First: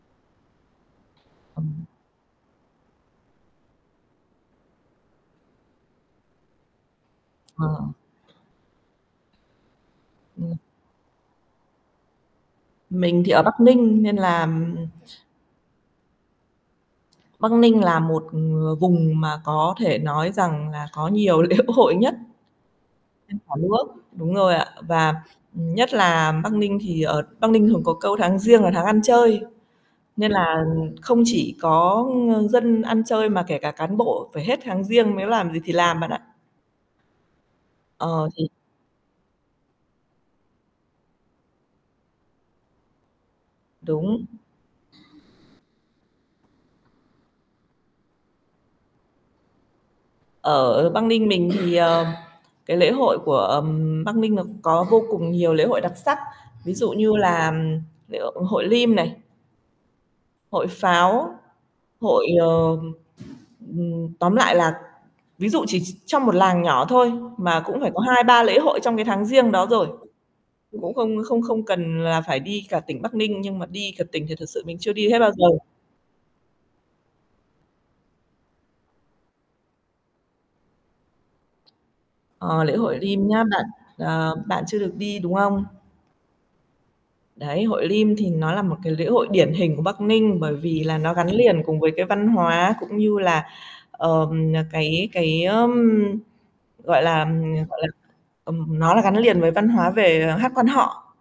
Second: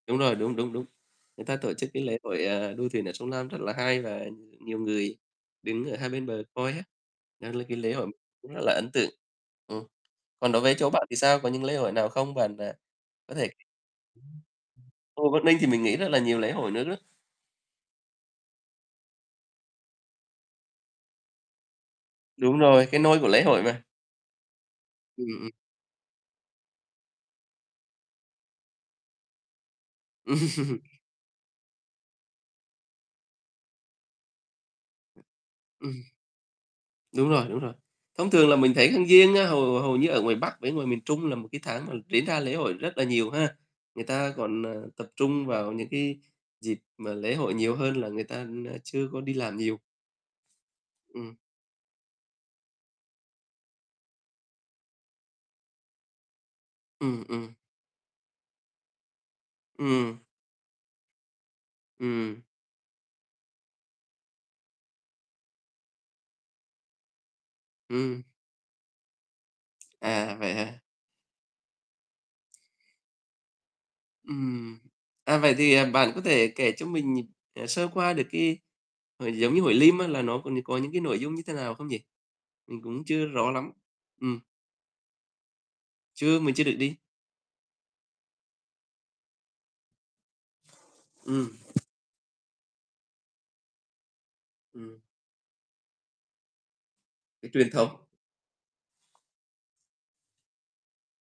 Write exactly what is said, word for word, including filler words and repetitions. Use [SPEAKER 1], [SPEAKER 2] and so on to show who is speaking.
[SPEAKER 1] Đúng rồi, đúng, đúng, đúng. Người ta tổ
[SPEAKER 2] Ừm.
[SPEAKER 1] chức cái lễ hội, a, đua thuyền ở sông Lam rất là hay, và nhiều người đứng ở hai bên bờ coi á. Đó là cái
[SPEAKER 2] Ờ.
[SPEAKER 1] lễ hội cũng rất là ấn tượng. Ừm.
[SPEAKER 2] Ừ.
[SPEAKER 1] Còn đối với chỗ bạn thì sao? Có những lễ hội nào không? Bạn, à,
[SPEAKER 2] Mình thì
[SPEAKER 1] có
[SPEAKER 2] ở
[SPEAKER 1] thể
[SPEAKER 2] Bắc Ninh, nên là, ừm
[SPEAKER 1] Ồ, Băc Ninh thì mình nghĩ rất là nhiều lễ hội nước đó.
[SPEAKER 2] Bắc Ninh là một, ờ, vùng mà có thể nói rằng là có nhiều lễ hội nhất
[SPEAKER 1] Đúng rồi, cái nôi của
[SPEAKER 2] trên
[SPEAKER 1] lễ
[SPEAKER 2] cả
[SPEAKER 1] hội mà.
[SPEAKER 2] nước. Đúng rồi ạ. Và,
[SPEAKER 1] Ừm, ừm.
[SPEAKER 2] ừm, nhất là Bắc Ninh thì ở Bắc Ninh thường có câu "tháng Giêng là tháng ăn chơi", nên là, ừm, không chỉ có, ơ, dân ăn chơi, mà kể cả cán bộ phải hết tháng Giêng mới làm gì thì làm
[SPEAKER 1] Ừm.
[SPEAKER 2] bạn ạ.
[SPEAKER 1] Đúng rồi, đúng rồi.
[SPEAKER 2] Ờ,
[SPEAKER 1] Thông
[SPEAKER 2] thì
[SPEAKER 1] thường là mình thấy tháng Giêng á, hầu hầu như ở ngoài Bắc với ngoài miền Trung là một cái tháng mà diễn ra lễ hội rất là nhiều ha. Người
[SPEAKER 2] Đúng.
[SPEAKER 1] ta còn, à, tập trung vào những cái dịp mà lễ hội nhiều hơn là người ta, a, chưa có đi làm nhiều.
[SPEAKER 2] Ở Bắc Ninh
[SPEAKER 1] Ừm.
[SPEAKER 2] mình thì, ờ, cái lễ hội của, ừm, Bắc Ninh nó có vô cùng nhiều lễ hội đặc sắc, ví dụ như
[SPEAKER 1] Ừm,
[SPEAKER 2] là
[SPEAKER 1] ừm.
[SPEAKER 2] lễ hội Lim này
[SPEAKER 1] Ừm.
[SPEAKER 2] hội pháo, hội,
[SPEAKER 1] Ừm.
[SPEAKER 2] ờ, ừm, tóm lại là ví dụ chỉ chỉ trong một làng nhỏ thôi, mà cũng phải có
[SPEAKER 1] Ừm.
[SPEAKER 2] hai ba lễ hội trong cái tháng Giêng đó rồi.
[SPEAKER 1] À, vậy hả?
[SPEAKER 2] Cũng không không không cần là phải đi cả tỉnh Bắc Ninh, nhưng mà đi cả tỉnh thì thật sự
[SPEAKER 1] Ừm.
[SPEAKER 2] mình chưa đi hết bao
[SPEAKER 1] À,
[SPEAKER 2] giờ.
[SPEAKER 1] vậy thì, à, bạn có thể kể cho mình, à, sơ qua được cái hội giống như hội Lim á, là nó có có những cái nội dung như thế nào không nhỉ?
[SPEAKER 2] Ờ, lễ
[SPEAKER 1] Mình
[SPEAKER 2] hội
[SPEAKER 1] cũng chưa
[SPEAKER 2] Lim nhá
[SPEAKER 1] rõ
[SPEAKER 2] bạn.
[SPEAKER 1] lắm.
[SPEAKER 2] À,
[SPEAKER 1] Ừm.
[SPEAKER 2] bạn chưa được đi, đúng không?
[SPEAKER 1] Chưa, mình chưa được đi.
[SPEAKER 2] Đấy, hội Lim thì nó là một cái lễ hội điển hình của Bắc Ninh, bởi vì là nó gắn
[SPEAKER 1] Ừm.
[SPEAKER 2] liền cùng với cái văn hóa, cũng như là, ờ,
[SPEAKER 1] Ừm.
[SPEAKER 2] cái cái, ưm, gọi là,
[SPEAKER 1] Cái truyền
[SPEAKER 2] gọi là,
[SPEAKER 1] thống.
[SPEAKER 2] ừm, nó là gắn liền với văn hóa về, à, hát Quan họ.